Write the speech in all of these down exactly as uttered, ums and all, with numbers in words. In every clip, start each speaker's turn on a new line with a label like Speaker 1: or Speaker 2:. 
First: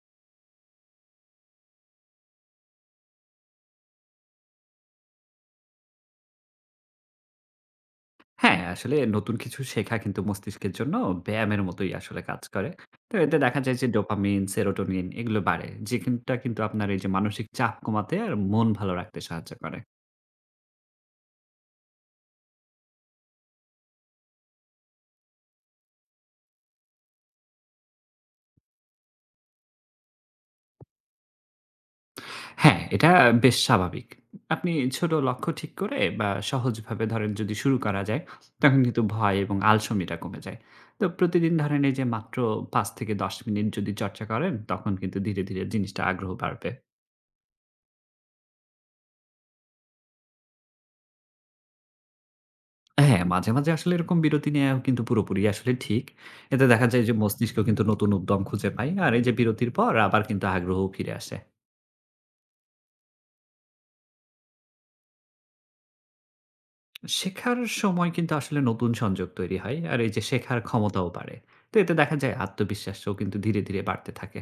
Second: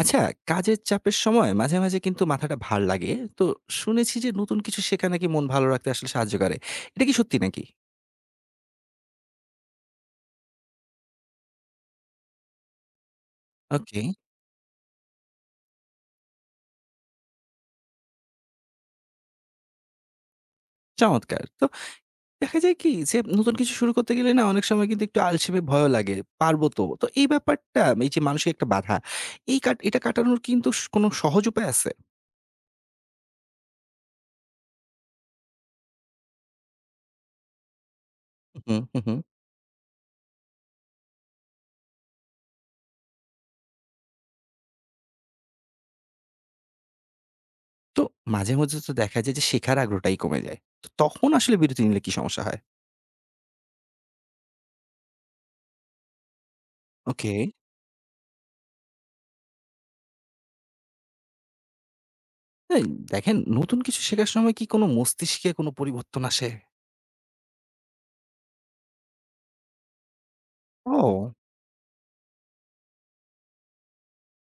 Speaker 1: আচ্ছা, কাজের চাপের সময় মাঝে, মাঝে কিন্তু মাথাটা ভার লাগে। তো শুনেছি যে নতুন কিছু শেখা নাকি মন ভালো রাখতে আসলে সাহায্য করে। এটা কি সত্যি নাকি?
Speaker 2: হ্যাঁ, আসলে নতুন কিছু শেখা কিন্তু মস্তিষ্কের জন্য ব্যায়ামের মতোই আসলে কাজ করে। তো এতে দেখা যায় যে
Speaker 1: ওকে,
Speaker 2: ডোপামিন, সেরোটোনিন এগুলো বাড়ে। যেখানটা কিন্তু আপনার এই যে মানসিক চাপ কমাতে আর মন ভালো রাখতে সাহায্য করে।
Speaker 1: চমৎকার! তো দেখা যায় কি যে নতুন কিছু শুরু করতে গেলে না অনেক সময় কিন্তু একটু আলসেমি ভয়ও লাগে। পারব তো। তো এই ব্যাপারটা এই যে মানসিক একটা বাধা, এই কাট এটা কাটানোর কিন্তু স কোনো সহজ উপায় আছে?
Speaker 2: হ্যাঁ, এটা বেশ স্বাভাবিক। আপনি ছোট লক্ষ্য ঠিক করে বা সহজভাবে ধরেন যদি শুরু করা যায়,
Speaker 1: হু,
Speaker 2: তখন
Speaker 1: হু,
Speaker 2: কিন্তু
Speaker 1: হু।
Speaker 2: ভয় এবং আলসেমিটা কমে যায়। তো প্রতিদিন ধরেন এই যে মাত্র পাঁচ থেকে দশ মিনিট যদি চর্চা করেন, তখন কিন্তু ধীরে, ধীরে জিনিসটা আগ্রহ বাড়বে।
Speaker 1: তো মাঝে, মাঝে তো দেখা যায় যে শেখার আগ্রহটাই কমে যায়। তো তখন আসলে বিরতি নিলে কি সমস্যা হয়?
Speaker 2: হ্যাঁ, মাঝে, মাঝে আসলে এরকম বিরতি নেয়াও কিন্তু পুরোপুরি আসলে ঠিক। এতে দেখা যায় যে
Speaker 1: ওকে।
Speaker 2: মস্তিষ্ক কিন্তু নতুন উদ্যম খুঁজে পায়। আর এই যে বিরতির পর আবার কিন্তু আগ্রহও ফিরে আসে।
Speaker 1: এই দেখেন নতুন কিছু শেখার সময় কি কোনো মস্তিষ্কে কোনো পরিবর্তন আসে?
Speaker 2: শেখার সময় কিন্তু আসলে নতুন সংযোগ তৈরি হয়। আর এই যে শেখার ক্ষমতাও
Speaker 1: ও!
Speaker 2: বাড়ে। তো এতে দেখা যায় আত্মবিশ্বাসও কিন্তু ধীরে, ধীরে বাড়তে থাকে।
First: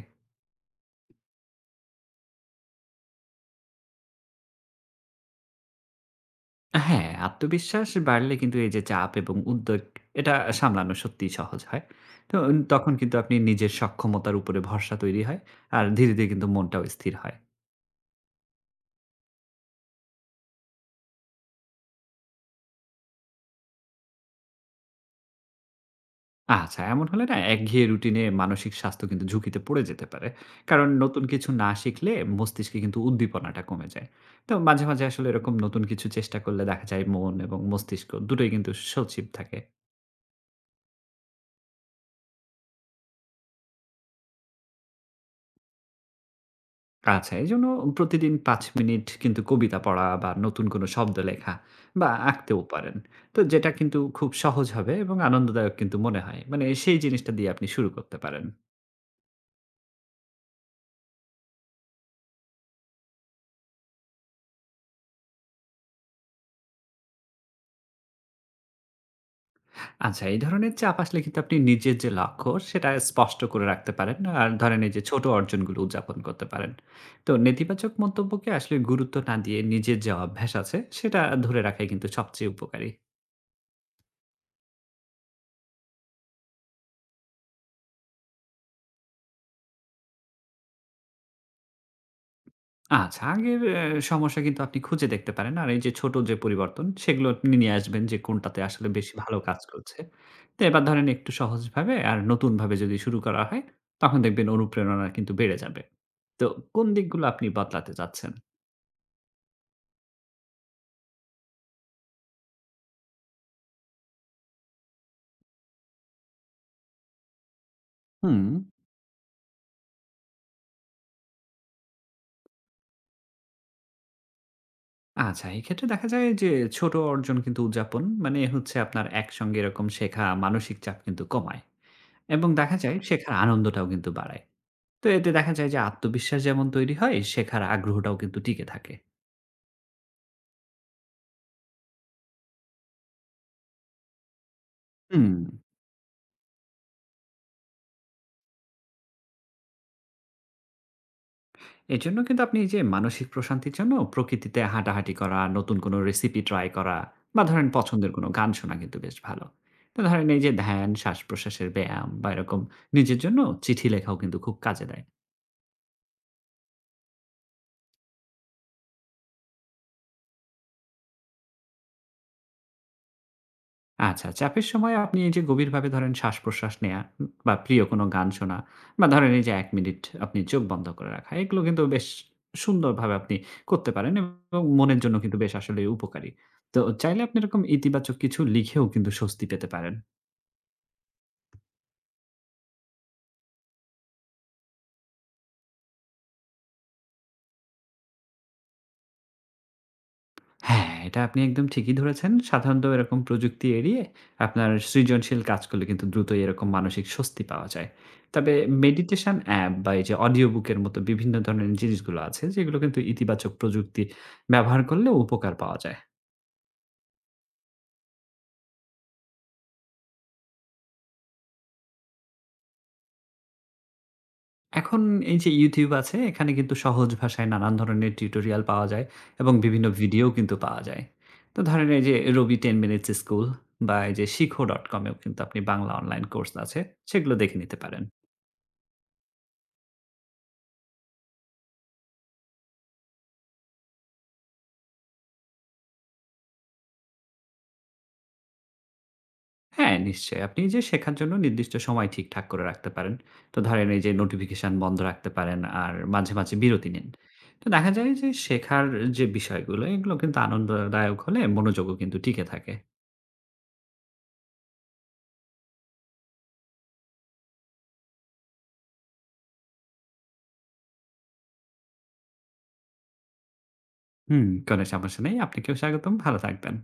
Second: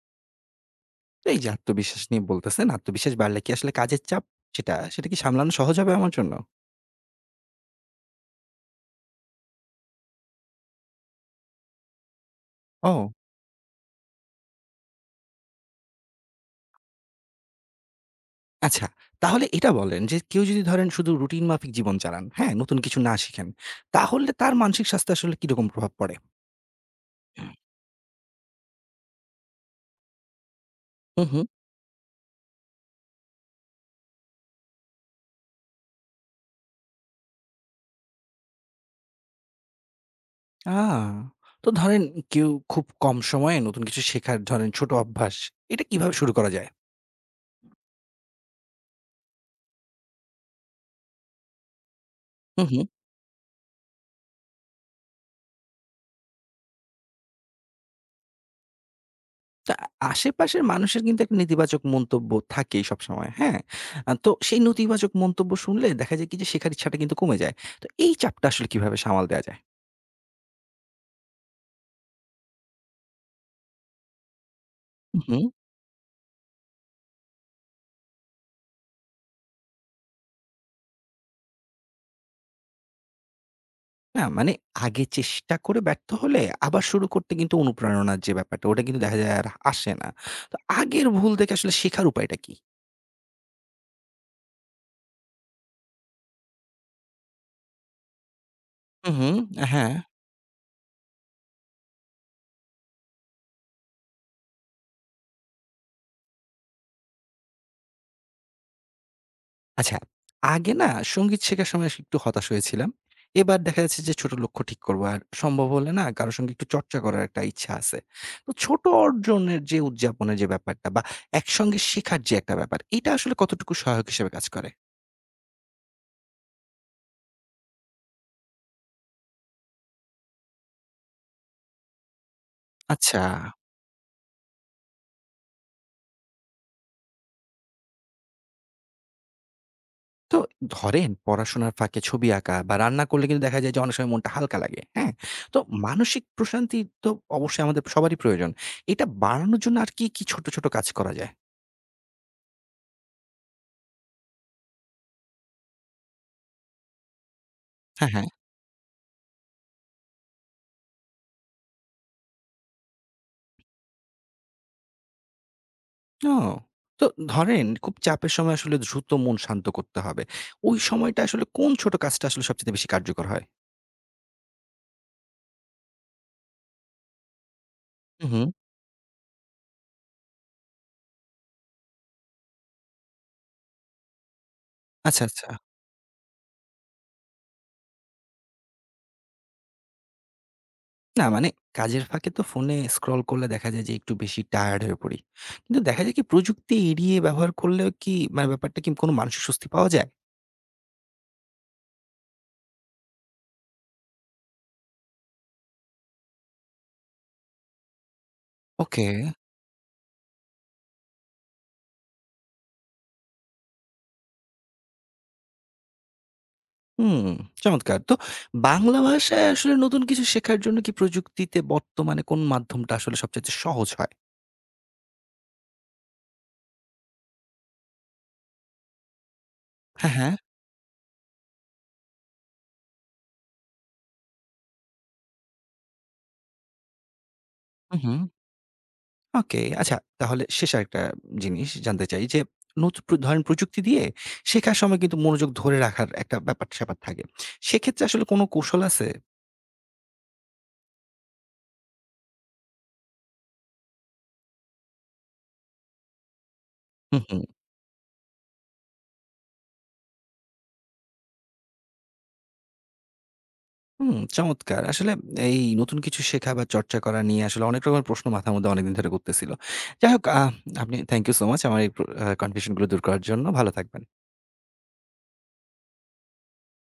Speaker 1: এই যে আত্মবিশ্বাস নিয়ে বলতেছেন, আত্মবিশ্বাস বাড়লে কি আসলে কাজের চাপ সেটা, সেটা কি সামলানো সহজ হবে আমার জন্য?
Speaker 2: হ্যাঁ, আত্মবিশ্বাস বাড়লে কিন্তু এই যে চাপ এবং উদ্বেগ এটা সামলানো সত্যিই সহজ হয়। তো তখন
Speaker 1: ও!
Speaker 2: কিন্তু আপনি নিজের সক্ষমতার উপরে ভরসা তৈরি হয়। আর ধীরে, ধীরে কিন্তু মনটাও স্থির হয়।
Speaker 1: আচ্ছা, তাহলে এটা বলেন যে কেউ যদি ধরেন শুধু রুটিন মাফিক জীবন চালান, হ্যাঁ? নতুন কিছু না শিখেন, তাহলে তার মানসিক স্বাস্থ্যে আসলে কিরকম প্রভাব পড়ে?
Speaker 2: আচ্ছা, এমন হলে না একঘেয়ে রুটিনে মানসিক স্বাস্থ্য কিন্তু ঝুঁকিতে পড়ে যেতে পারে। কারণ নতুন
Speaker 1: হুম, হুম।
Speaker 2: কিছু না শিখলে মস্তিষ্কে কিন্তু উদ্দীপনাটা কমে যায়। তো মাঝে, মাঝে আসলে এরকম নতুন কিছু চেষ্টা করলে দেখা যায় মন এবং মস্তিষ্ক দুটোই কিন্তু সজীব থাকে।
Speaker 1: আ তো ধরেন কেউ খুব কম সময়ে নতুন কিছু শেখার ধরেন ছোট অভ্যাস, এটা কিভাবে শুরু করা যায়?
Speaker 2: আচ্ছা, এজন্য প্রতিদিন পাঁচ মিনিট কিন্তু কবিতা পড়া বা নতুন কোনো শব্দ লেখা বা আঁকতেও
Speaker 1: হুম, হুম।
Speaker 2: পারেন। তো যেটা কিন্তু খুব সহজ হবে এবং আনন্দদায়ক কিন্তু মনে হয়। মানে সেই জিনিসটা দিয়ে আপনি শুরু করতে পারেন।
Speaker 1: তা আশেপাশের মানুষের কিন্তু একটা নেতিবাচক মন্তব্য থাকেই সবসময়, হ্যাঁ? আ তো সেই নেতিবাচক মন্তব্য শুনলে দেখা যায় কি যে শেখার ইচ্ছাটা কিন্তু কমে যায়। তো এই চাপটা আসলে কিভাবে সামাল দেয়া যায়?
Speaker 2: আচ্ছা, এই ধরনের চাপ আসলে কিন্তু আপনি নিজের যে লক্ষ্য, সেটা স্পষ্ট করে রাখতে পারেন। আর ধরেন এই যে ছোট
Speaker 1: উহু।
Speaker 2: অর্জনগুলো উদযাপন করতে পারেন। তো নেতিবাচক মন্তব্যকে আসলে গুরুত্ব না দিয়ে নিজের যে অভ্যাস আছে, সেটা ধরে রাখাই কিন্তু সবচেয়ে উপকারী।
Speaker 1: না মানে আগে চেষ্টা করে ব্যর্থ হলে আবার শুরু করতে কিন্তু অনুপ্রেরণার যে ব্যাপারটা ওটা কিন্তু দেখা যায় আর আসে না। তো আগের ভুল থেকে আসলে শেখার উপায়টা কি?
Speaker 2: আচ্ছা, আগের অ্যা সমস্যা কিন্তু আপনি খুঁজে দেখতে পারেন। আর এই যে ছোট যে পরিবর্তন, সেগুলো আপনি নিয়ে আসবেন যে কোনটাতে আসলে বেশি
Speaker 1: উহু,
Speaker 2: ভালো কাজ
Speaker 1: হ্যাঁ।
Speaker 2: করছে। তো এবার ধরেন একটু সহজভাবে আর নতুনভাবে যদি শুরু করা হয়, তখন দেখবেন অনুপ্রেরণা কিন্তু বেড়ে যাবে। তো কোন দিকগুলো আপনি বদলাতে চাচ্ছেন?
Speaker 1: আচ্ছা, আগে না সংগীত শেখার সময় স একটু হতাশ হয়েছিলাম। এবার দেখা যাচ্ছে যে ছোট লক্ষ্য ঠিক করব। আর সম্ভব হলে না কারো সঙ্গে একটু চর্চা করার একটা ইচ্ছা আছে।
Speaker 2: হুম।
Speaker 1: তো ছোট অর্জনের যে উদযাপনের যে ব্যাপারটা বা একসঙ্গে শেখার যে একটা ব্যাপার, এটা আসলে কতটুকু সহায়ক হিসেবে কাজ করে?
Speaker 2: আচ্ছা, এক্ষেত্রে দেখা যায় যে ছোট অর্জন কিন্তু উদযাপন মানে হচ্ছে আপনার একসঙ্গে এরকম শেখা মানসিক চাপ কিন্তু কমায়। এবং দেখা যায় আচ্ছা।
Speaker 1: আচ্ছা।
Speaker 2: শেখার আনন্দটাও কিন্তু বাড়ায়। তো এতে দেখা যায় যে আত্মবিশ্বাস যেমন তৈরি হয়, শেখার আগ্রহটাও কিন্তু টিকে থাকে।
Speaker 1: তো ধরেন পড়াশোনার ফাঁকে ছবি আঁকা বা রান্না করলে কিন্তু দেখা যায় যে অনেক সময় মনটা হালকা লাগে। হ্যাঁ?
Speaker 2: হুম,
Speaker 1: তো মানসিক প্রশান্তি তো অবশ্যই আমাদের সবারই প্রয়োজন। এটা বাড়ানোর জন্য আর কি, কি ছোট, ছোট কাজ করা যায়?
Speaker 2: এজন্য কিন্তু আপনি এই যে মানসিক প্রশান্তির জন্য প্রকৃতিতে হাঁটাহাঁটি করা, নতুন কোনো রেসিপি ট্রাই করা বা ধরেন
Speaker 1: হ্যাঁ,
Speaker 2: পছন্দের
Speaker 1: হ্যাঁ।
Speaker 2: কোনো গান শোনা কিন্তু বেশ ভালো। তো ধরেন এই যে ধ্যান, শ্বাস-প্রশ্বাসের ব্যায়াম বা এরকম নিজের জন্য চিঠি লেখাও কিন্তু খুব কাজে দেয়।
Speaker 1: ও! তো ধরেন খুব চাপের সময় আসলে দ্রুত মন শান্ত করতে হবে। ওই সময়টা আসলে কোন ছোট কাজটা আসলে সবচাইতে বেশি কার্যকর হয়?
Speaker 2: আচ্ছা, চাপের সময় আপনি এই যে গভীরভাবে ধরেন শ্বাস-প্রশ্বাস নেয়া উম বা প্রিয় কোনো
Speaker 1: হু,
Speaker 2: গান
Speaker 1: হুম।
Speaker 2: শোনা বা ধরেন এই যে এক মিনিট আপনি চোখ বন্ধ করে রাখা। এগুলো কিন্তু বেশ সুন্দরভাবে আপনি করতে পারেন এবং মনের জন্য
Speaker 1: আচ্ছা,
Speaker 2: কিন্তু
Speaker 1: আচ্ছা।
Speaker 2: বেশ আসলে উপকারী। তো চাইলে আপনি এরকম ইতিবাচক কিছু লিখেও কিন্তু স্বস্তি পেতে পারেন।
Speaker 1: না মানে কাজের ফাঁকে তো ফোনে স্ক্রল করলে দেখা যায় যে একটু বেশি টায়ার্ড হয়ে পড়ি। কিন্তু দেখা যায় কি প্রযুক্তি এড়িয়ে ব্যবহার করলেও কি মানে ব্যাপারটা কি কোনো মানসিক স্বস্তি পাওয়া যায়?
Speaker 2: হ্যাঁ, এটা আপনি একদম ঠিকই ধরেছেন। সাধারণত এরকম প্রযুক্তি এড়িয়ে আপনার সৃজনশীল কাজ করলে কিন্তু দ্রুতই এরকম মানসিক স্বস্তি পাওয়া যায়। তবে
Speaker 1: ওকে।
Speaker 2: মেডিটেশন অ্যাপ বা এই যে অডিও বুকের মতো বিভিন্ন ধরনের জিনিসগুলো আছে, যেগুলো কিন্তু ইতিবাচক প্রযুক্তি ব্যবহার করলে উপকার পাওয়া যায়।
Speaker 1: হুম, চমৎকার। তো বাংলা ভাষায় আসলে নতুন কিছু শেখার জন্য কি প্রযুক্তিতে বর্তমানে কোন মাধ্যমটা আসলে সবচাইতে সহজ হয়?
Speaker 2: এখন এই যে ইউটিউব আছে, এখানে কিন্তু সহজ ভাষায় নানান ধরনের টিউটোরিয়াল পাওয়া যায় এবং বিভিন্ন
Speaker 1: হ্যাঁ,
Speaker 2: ভিডিও
Speaker 1: হ্যাঁ।
Speaker 2: কিন্তু পাওয়া যায়। তো ধরেন এই যে রবি দশ মিনিটস স্কুল বা এই যে শিখো ডট কম এও কিন্তু আপনি বাংলা অনলাইন কোর্স আছে, সেগুলো দেখে নিতে
Speaker 1: হু,
Speaker 2: পারেন।
Speaker 1: হুম। ওকে, আচ্ছা তাহলে শেষ আরেকটা জিনিস জানতে চাই যে নতুন প্র ধরেন প্রযুক্তি দিয়ে শেখার সময় কিন্তু মনোযোগ ধরে রাখার একটা ব্যাপার-স্যাপার থাকে। সেক্ষেত্রে আসলে কোনো কৌশল আছে?
Speaker 2: হ্যাঁ, নিশ্চয়ই। আপনি যে শেখার জন্য নির্দিষ্ট সময় ঠিকঠাক করে রাখতে পারেন। তো ধরেন এই যে নোটিফিকেশন বন্ধ রাখতে পারেন আর মাঝে, মাঝে বিরতি নিন।
Speaker 1: হুম, হুম,
Speaker 2: তো দেখা যায় যে শেখার যে বিষয়গুলো এগুলো কিন্তু আনন্দদায়ক হলে মনোযোগও কিন্তু টিকে থাকে।
Speaker 1: হুম, চমৎকার। আসলে এই নতুন কিছু শেখা বা চর্চা করা নিয়ে আসলে অনেক রকমের প্রশ্ন মাথার মধ্যে অনেকদিন ধরে ঘুরতেছিল। যাই হোক আহ আপনি থ্যাংক ইউ সো মাচ আমার এই প্র আ কনফিউশন গুলো দূর করার জন্য। ভালো থাকবেন।
Speaker 2: হুম, কোনো সমস্যা নেই। আপনাকেও স্বাগতম। ভালো থাকবেন।